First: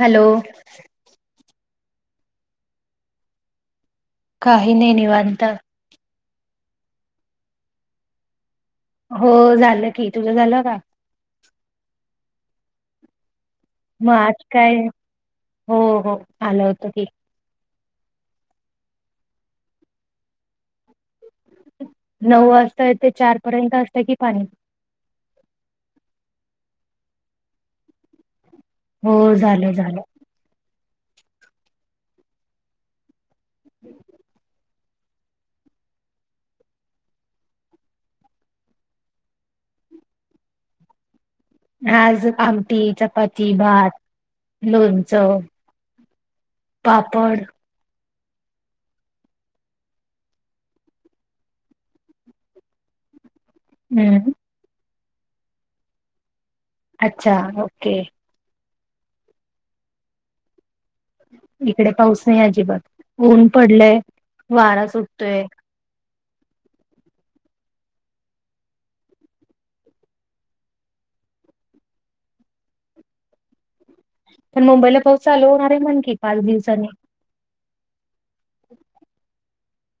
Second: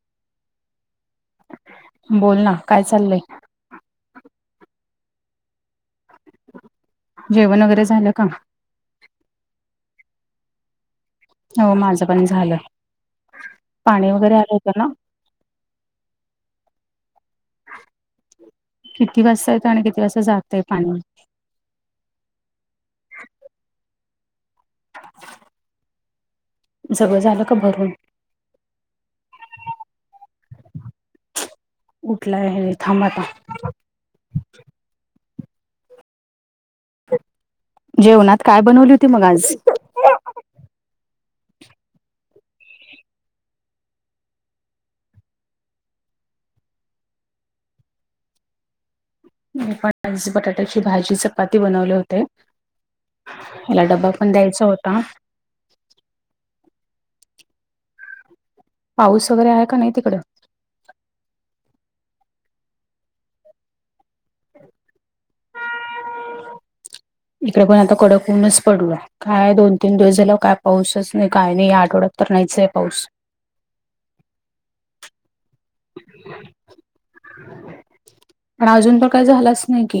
Hello. बोल ना काय चाललय. काही नाही निवांत. जेवण वगैरे झालं का? हो झालं की तुझं झालं का? हो माझं पण झालं. पाणी मग वगैरे आज आलं काय होतं ना हो हो आलं होतं ठीक. किती वाजता येतो आणि किती वाजता जातय पाणी नऊ वाजताय ते चार पर्यंत असत की पाणी जगळं झालं का भरून हो झाले झाले. उठलाय हे र थांबाता. जेवणात काय बनवली होती मग आज आज आमटी चपाती भात लोणचं. पापड मी पणजी बटाट्याची भाजी चपाती बनवले होते. त्याला डबा हम्म पण द्यायचा होता. अच्छा ओके. पाऊस वगैरे आहे का नाही तिकडे इकडे पाऊस नाही अजिबात ऊन पडलय वारा सुटतोय. इकडे पण आता कडकवूनच पडल. काय दोन तीन दिवस झाला काय पाऊसच नाही काय नाही आठवड्यात तर नाहीच आहे पाऊस पण मुंबईला पाऊस चालू होणार आहे म्हण की पाच दिवसांनी [unintelligible] पण अजून पण काही झालाच नाही की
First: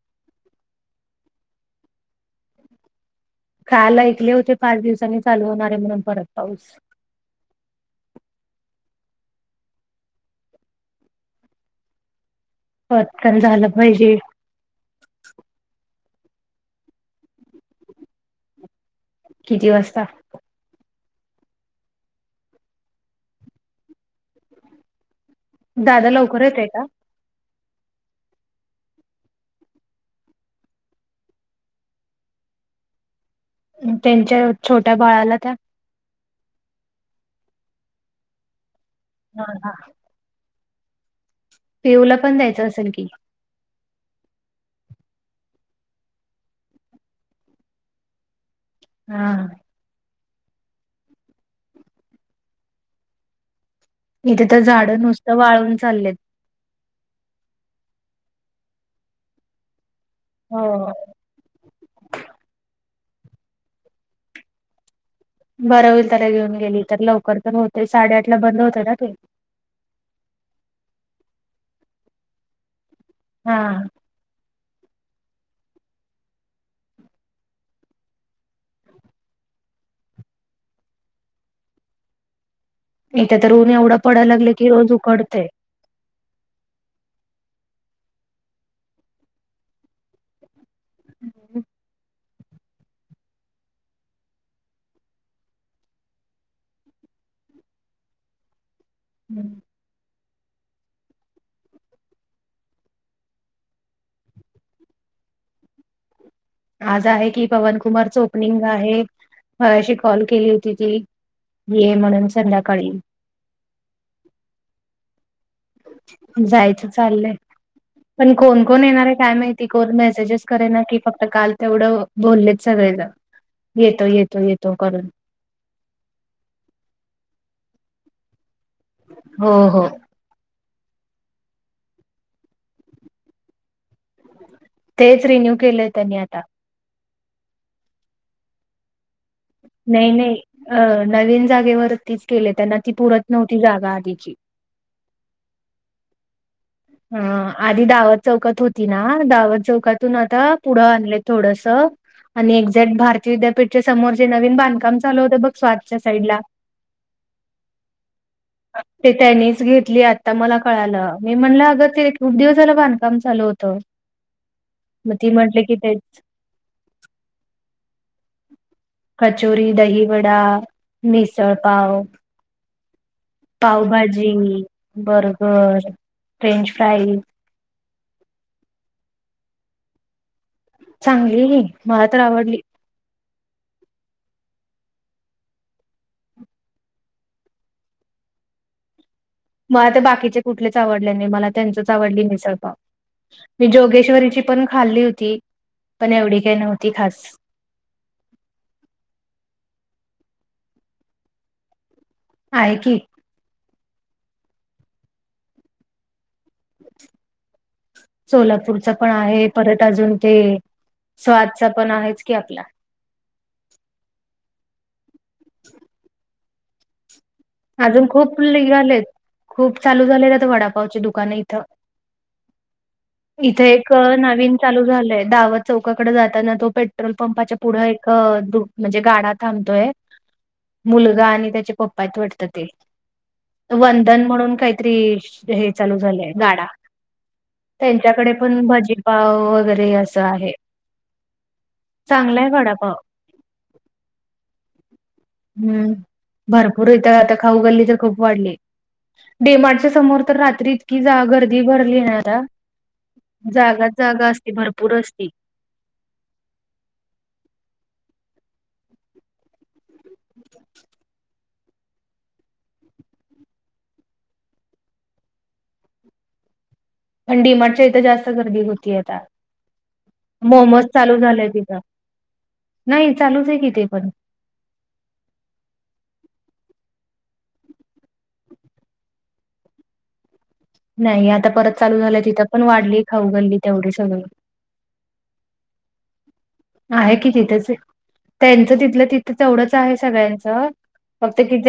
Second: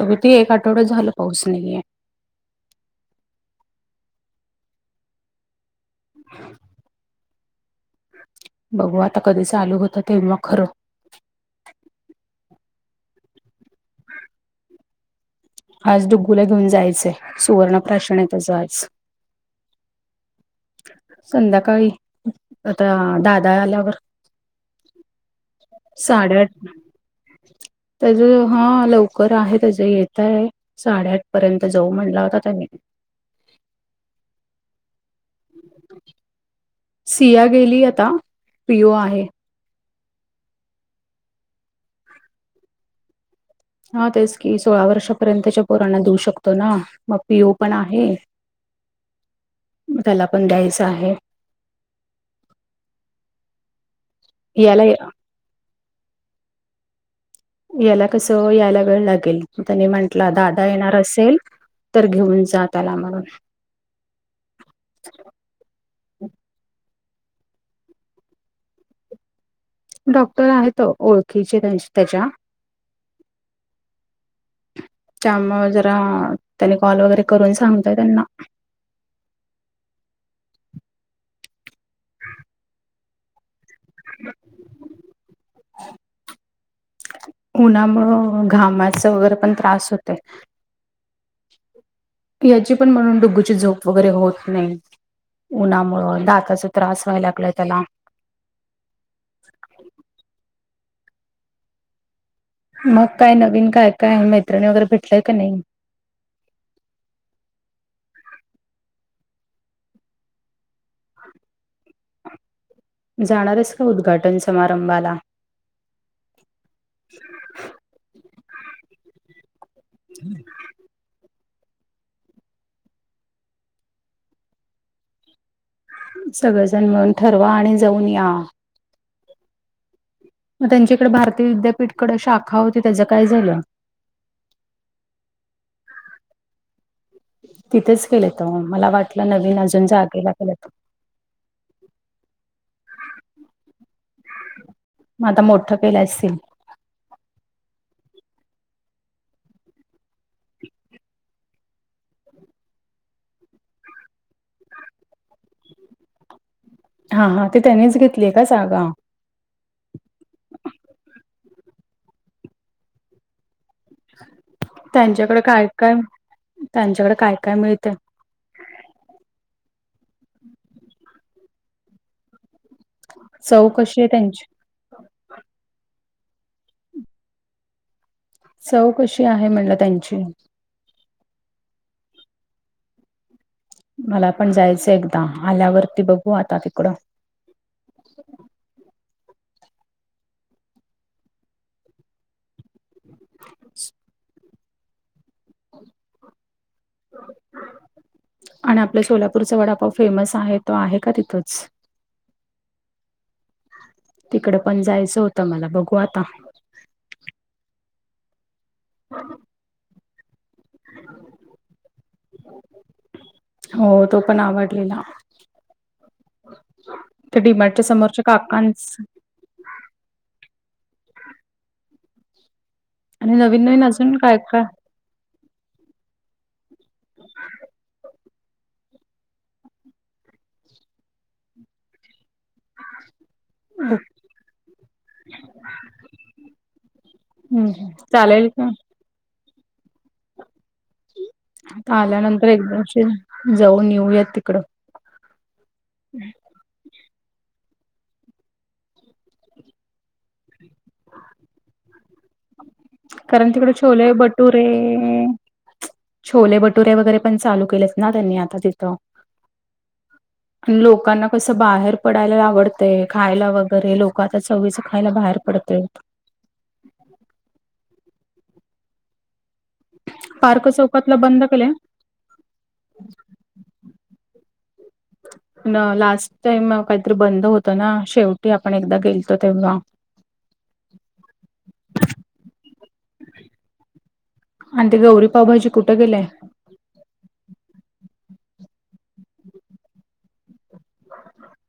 कती एक आठवडा झालं पाहच नाही. काल ऐकले होते पाच दिवसांनी चालू होणारे म्हणून परत पाऊस बघू आता कधी चालू होतं तेव्हा खरं. पल झालं पाहिजे. आज डगूला घेऊन जायचंय सुवर्णप्राशन आहे तचं आज किती वाजता. संध्याकाळी आता दादा आल्यावर दादा साडे लवकर आठ. येतोय [unintelligible] त्याच हा लवकर आहे त्याच येत आहे. साडेआठ पर्यंत जाऊ म्हटला होता त्यानी त्यांच्या छोट्या बाळाला त्या सिया गेली आता प्रिओ आहे. हा हा. पिऊला पण द्यायचं असेल की हा तेच की सोळा वर्षापर्यंतच्या पोरांना देऊ शकतो ना मग पी ओ पण आहे. हा. त्याला पण द्यायचं आहे. इथे तर याला झाडं नुसत वाळून चाललेत. याला कसं यायला वेळ लागेल त्यांनी म्हंटलं हो दादा येणार असेल. तर घेऊन जात आला म्हणून बरं होईल तर घेऊन गेली तर लवकर तर होते साडेआठ ला बंद होत ना त. डॉक्टर आहेत ओळखीचे त्याच्या हां. त्या जरा त्याने कॉल वगैरे करून सांगतय त्यांना नाहीथ तरऊन एवढं पडाय लागले की रोज उकडते. उन्हामुं घामाचं वगैरे पण त्रास होते. ह [unintelligible] याची पण म्हणून डुगूची झोप वगैरे होत नाही. उन्हामुळं दाताचा त्रास व्हायला लागलाय त्याला हम्म. मग काय नवीन काय काय मैत्रिणी वगैरे भेटलंय का नाही. आज आहे की पवन कुमार च ओपनिंग आहे म्याशी कॉल केली होती ती. ये म्हणून संध्याकाळी. जाणारस का उद्घाटन समारंभाला. जायचं चाललंय पण कोण कोण येणार आहे काय माहिती कोण मेसेजेस करेना की फक्त. काल तेवढं बोललेत सगळे ज येतो येतो येतो करून. सगळेजण म्हणून ठरवा आणि जाऊन या. हो हो. मग त्यांच्या इकडे भारतीय विद्यापीठकडे अ शाखा होती त्याचं काय झालं. तेच रिन्यू केलंय त्यांनी आता तिथेच केले तर म मला वाट. नाही नाही अ नवीन जागेवर तीच केले त्यांना ती पुरत नव्हती जागा आधीची. मग आता मोठं केला असतील. हा. आधी दावत चौकात होती ना दावत चौकातून आता पुढं आणले थोडस. आणि एक्झॅक्ट भारतीय विद्यापीठच्या समोर जे नवीन बांधकाम चालू होतं बग स्वतःच्या साईड ला. हा हा ते त्यानीच घेतलीय का जागा. ते त्यांनीच घेतली आता मला कळालं मी म्हणलं अगं तेू दिवसालं बांधकाम चालू होत. मग ती त्यांच्याकडे म्हटले काय की काय तेच. त्यांच्याकडे काय काय मिळते. कचोरी दही वडा मिसळपाव. चव कशी आहे पावभाजी त्यांची बर्गर फ्रेंच फ्राई.. चव कशी आहे म्हणलं त्यांची. चांगली मला तर आवडली. मला पण जायचं एकदा आल्यावरती बघू आता तिकडं. मला तर बाकीचे कुठलेच आवडले नाही मला त्यांचीच आवडली मिसळपाव मी जोगेश्वरीची पण खाल्ली होती पण एवढी काही नव्हती खास. आणि आपलं सोलापूरचा वडापाव फेमस आहे तो आहे का तिथंच. आहे की तिकडे पण जायचं होतं मला बघू आता सोलापूरचा पण आहे परत अजून ते स्वादचा पण आहेच की आपला हो तो पण आवडलेला [inaudible] तर डडीमारडच्या अजून समोरच्या खूप काकांच निघालेत. खूप चालू झालेलंत वडापावचे दुकानं इथं. आणि नवीन इथे नवीन एक अजून काय नवीन काय चालू झालय दवत. चौकाकडे जाताना तो पेट्रोल पंपाच्या पुढे एक म्हणजे गाडा थांबतोय. मुलगा आणि त्याच्या पप्पात वटत.. वंदन म्हणून काहीतरी हे चालू झालंय गाडा. हम्म त्यांच्याकडे चालेल का पण भजीपाव वगैरे असं आहे. आता चांगला आल्यानंतर आहे वडापाव. एकदाशी जाऊन येऊयात तिकडं हम्म हम् भरपूर होत आता खाऊ गल्ली तर खूप वाढली डेमाडच्या समोर तर रात्री इतकी जा गर्दी भरली आहेता कारण तिकडे छोले बटुरे भरपूर असती. छोले बटुरे वगैरे पण चालू केलेत ना त्यांनी आता तिथं आणि लोकांना कसं बाहेर पडायला आवडतंय खायला वगैरे लोक आता चवीचं खायला बाहेर पडतय थंडी मच्या इथं जास्त गर्दी होती आता पार्क मोमज चालू चौकातला बंद झालंय केलंय. तिथं नाही चालूच आहे किथे पण [inaudible] न लास्ट टाईम काहीतरी बंद होतं ना शेवटी आपण एकदा गेलतो तेव्हा नाही आता परत चालू झालंय तिथं पण वाढली खाऊ घल्ली तेवढी सगळं आणि ते गौरीपावभाजी कुठं गेलंय आहे की तिथेच त्यांचं तिथलं तिथं तेवढंच आहे सगळ्यांचं फक्त किथ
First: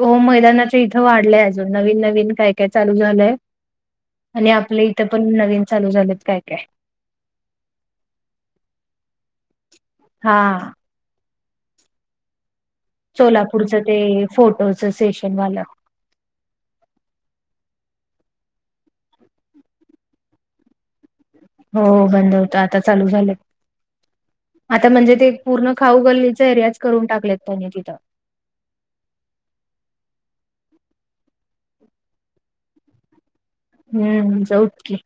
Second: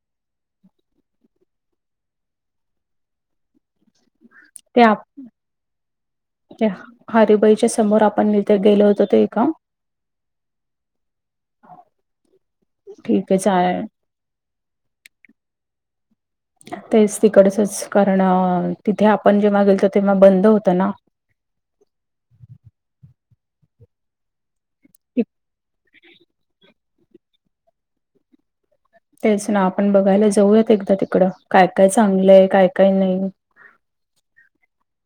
हो मैदानाच्या इथं वाढलंय अजून नवीन नवीन काय काय चालू झालंय आणि ते आपले इथं आपल्या पण नवीन चालू झालेत काय काय हरबाईच्या समोर आपणथ गेलो होतो तेो ए का हा ह सोलापूरचं ते फोटोच सेशन वालं तेच तिकडचच कारण तिथे आपण जेव्हा गेलतो तेव्हा बंद होतं ना हो बंद होत आता चालू झालं आता म्हणजे ते पूर्ण खाऊ गली एरियाच करून टाकलेत त्यांनी तिथं तेच ना आपण बघायला जाऊयात एकदा तिकड काय काय चांगलंय काय काय नाही हम्म जाऊत की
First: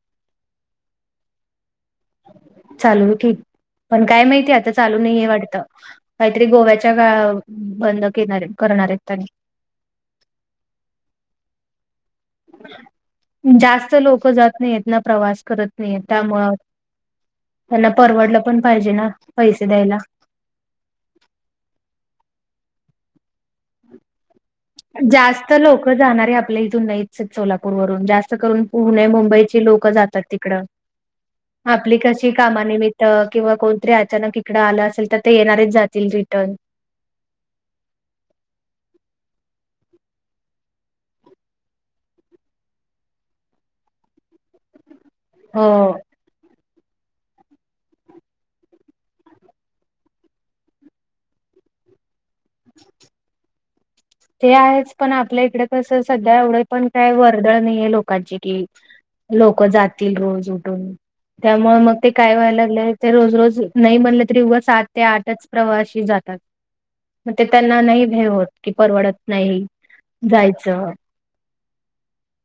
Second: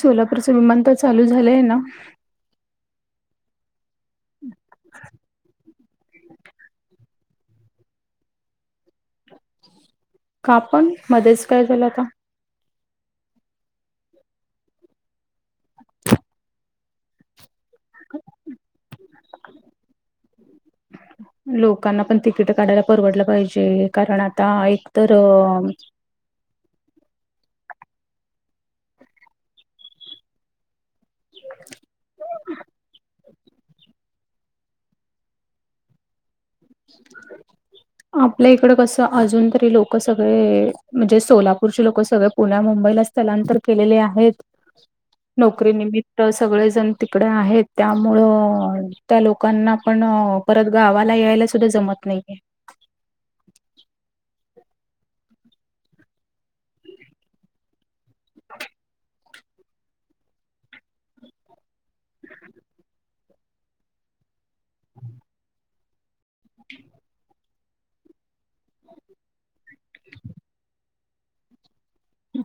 सोलापूरचं विमानत चालू झालंय ना चालूठी पण काय माहितीय आता चालू नाहीे वाटत काहीतरी गोव्याच्याळ बंद केणार करणार आहेत त्यांनी का पण मध्येच काय झालं आता जास्त लोक जात नाहीेत ना प्रवास करत नाहीय त्यामु त्यांना परवडलं पण पाहिजे ना पैसे द्यायला. लोकांना पण तिकिट काढायला परवडलं पाहिजे कारण आता एक तर जास्त लोक जाणार आहे आपल्या इथून नाही सोलापूर वून जास्त करून पुणे मुंबईची लोकल जातात तिकडं आपली कशी कामानिमित्त मी ब्रिटन किंवा कोणतरी अचानक इकड आलं असेल तर ते येणारेच जातील रिटर्न. [inaudible] आपल्या इकड कसं अजून तरी लोक सगळे म्हणजे सोलापूरचे लोक सगळे पुण्या मुंबईला. स्थलांतर केलेले आहेत हम् नोकरी निमित्त सगळेजण तिकडे आहेत त्यामुळं त्या लोकांना पण परत गावाला यायलाच तुधा जमत नाहीये [inaudible] ते आहेच पण आपल्या इकडे कसं सध्या एवढे पण काय वर्दळ नाही आहे लोकांची कि लोक जातील रोज उठून त्यामुळे मग ते काय व्हायला लागले ते रोज रोज नाही बनले तरी उभं सात ते आठच प्रवासी जातात [inaudible] [inaudible] ते त्यांना नाही भे होत की परवडत नाही जायचं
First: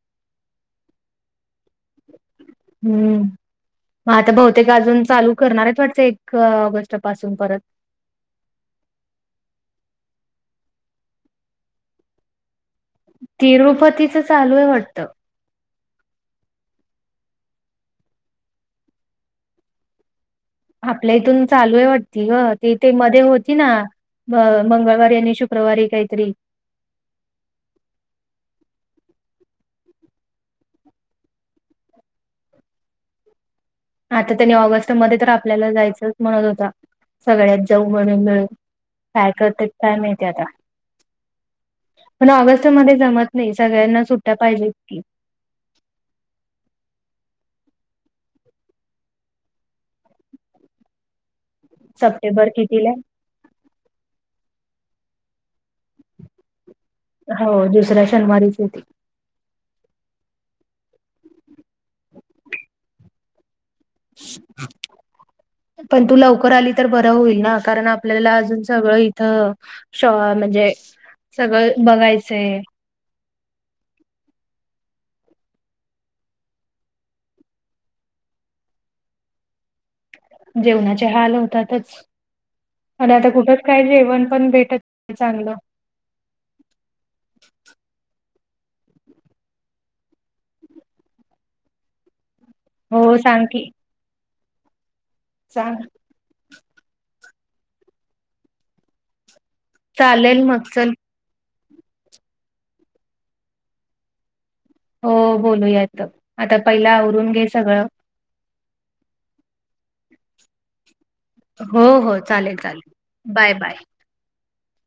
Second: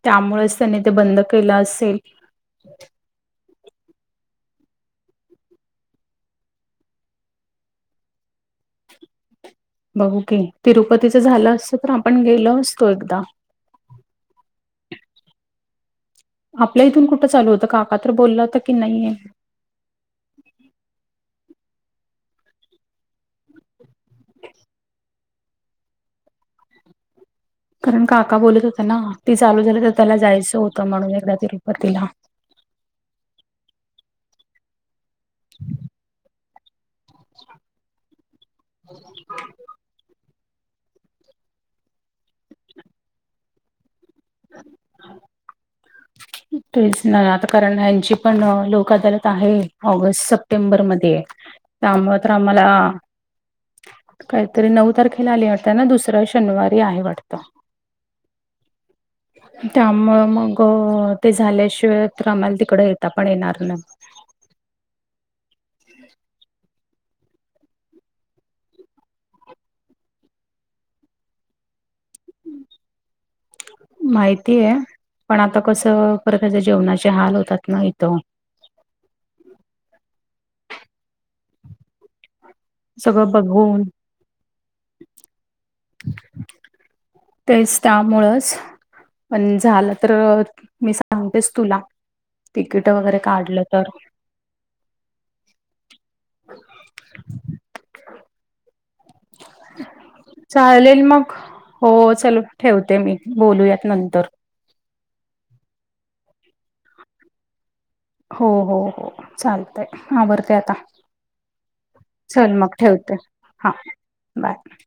त्यामुळेच त्यानी ते बंद केलं असेल हम्म मग आता बहुतेक अजून चालू करणारच वाटतं एक ऑगस्ट पासून परत बघू की तिरुपतीच झालं असत तर आपण गेलो असतो एकदा. तिरुपतीचं चालू आहे वाटतं आपल्या इथून कुठं चालू होतं काका तर बोलला होत की नाहीे आपल्या इथून चालू आहे वाटती ग ती ते मध्ये होती ना. म मंगळवारी आणि शुक्रवारी काहीतरी. कारण काका बोलत होता ना ती चालू झाली तर त्याला जायचं होतं म्हणून एकदा तिरुपतीिला. आता त्यांनी ऑगस्ट मध्ये तर आपल्याला जायचंच म्हणत होता. सगळ्यात जाऊ म्हणून मिळून काय करते टयम येत आता. पण ऑगस्ट मध्ये जमत नाही सगळ्यांना सुट्या पाहिजे की. तेच ना आता कारण यांची पण लोक अदालत आहे ऑगस्ट स. सप्टेंबरमध्येध्ये त्यामु तर सप्टेंबर आम्हाला कितीला आहे? काहीतरी नऊ तारखेला आली वाटतं ना दुसरा शनिवारी आहे वाटत हो दुसऱ्या शनवारीच येते. त्यामु मग ते झाल्याशिवाय तर आम्हाला तिकड येता पण येणार नाही. हा पण तू लवकर आली तर बरं होईल ना कारण आपल्याला अजून सगळं इथं. शॉ म्हणजे सगळं बघायचंय. माहिती आहे पण आता कसं ख त्याच्या जेवणाचे हाल होतात ना इथं. जेवणाचे हाल होतातच आणि आता सगळं कुठेच बघून काय जेवण पण भेटत नाही चांगलं [inaudible] [inaudible] [inaudible] [inaudible] [inaudible] [inaudible] [inaudible] [inaudible] [inaudible] [inaudible] [inaudible] [inaudible] तेस्तामुळच पण झालं तर मी सांगतेच तुला तिकीट हो वगैरे सांग काढलं तर सां चालेल मग चल चालेल मग हो चल ठेवते मी बोलूयात नंतर हो बोलूयात आता पहिला आवरून घे सगळं हो हो हो चालतय आवडतेय आता हो हो चल चालेल मग ठेवते चालेल बाय बाय. हा बाय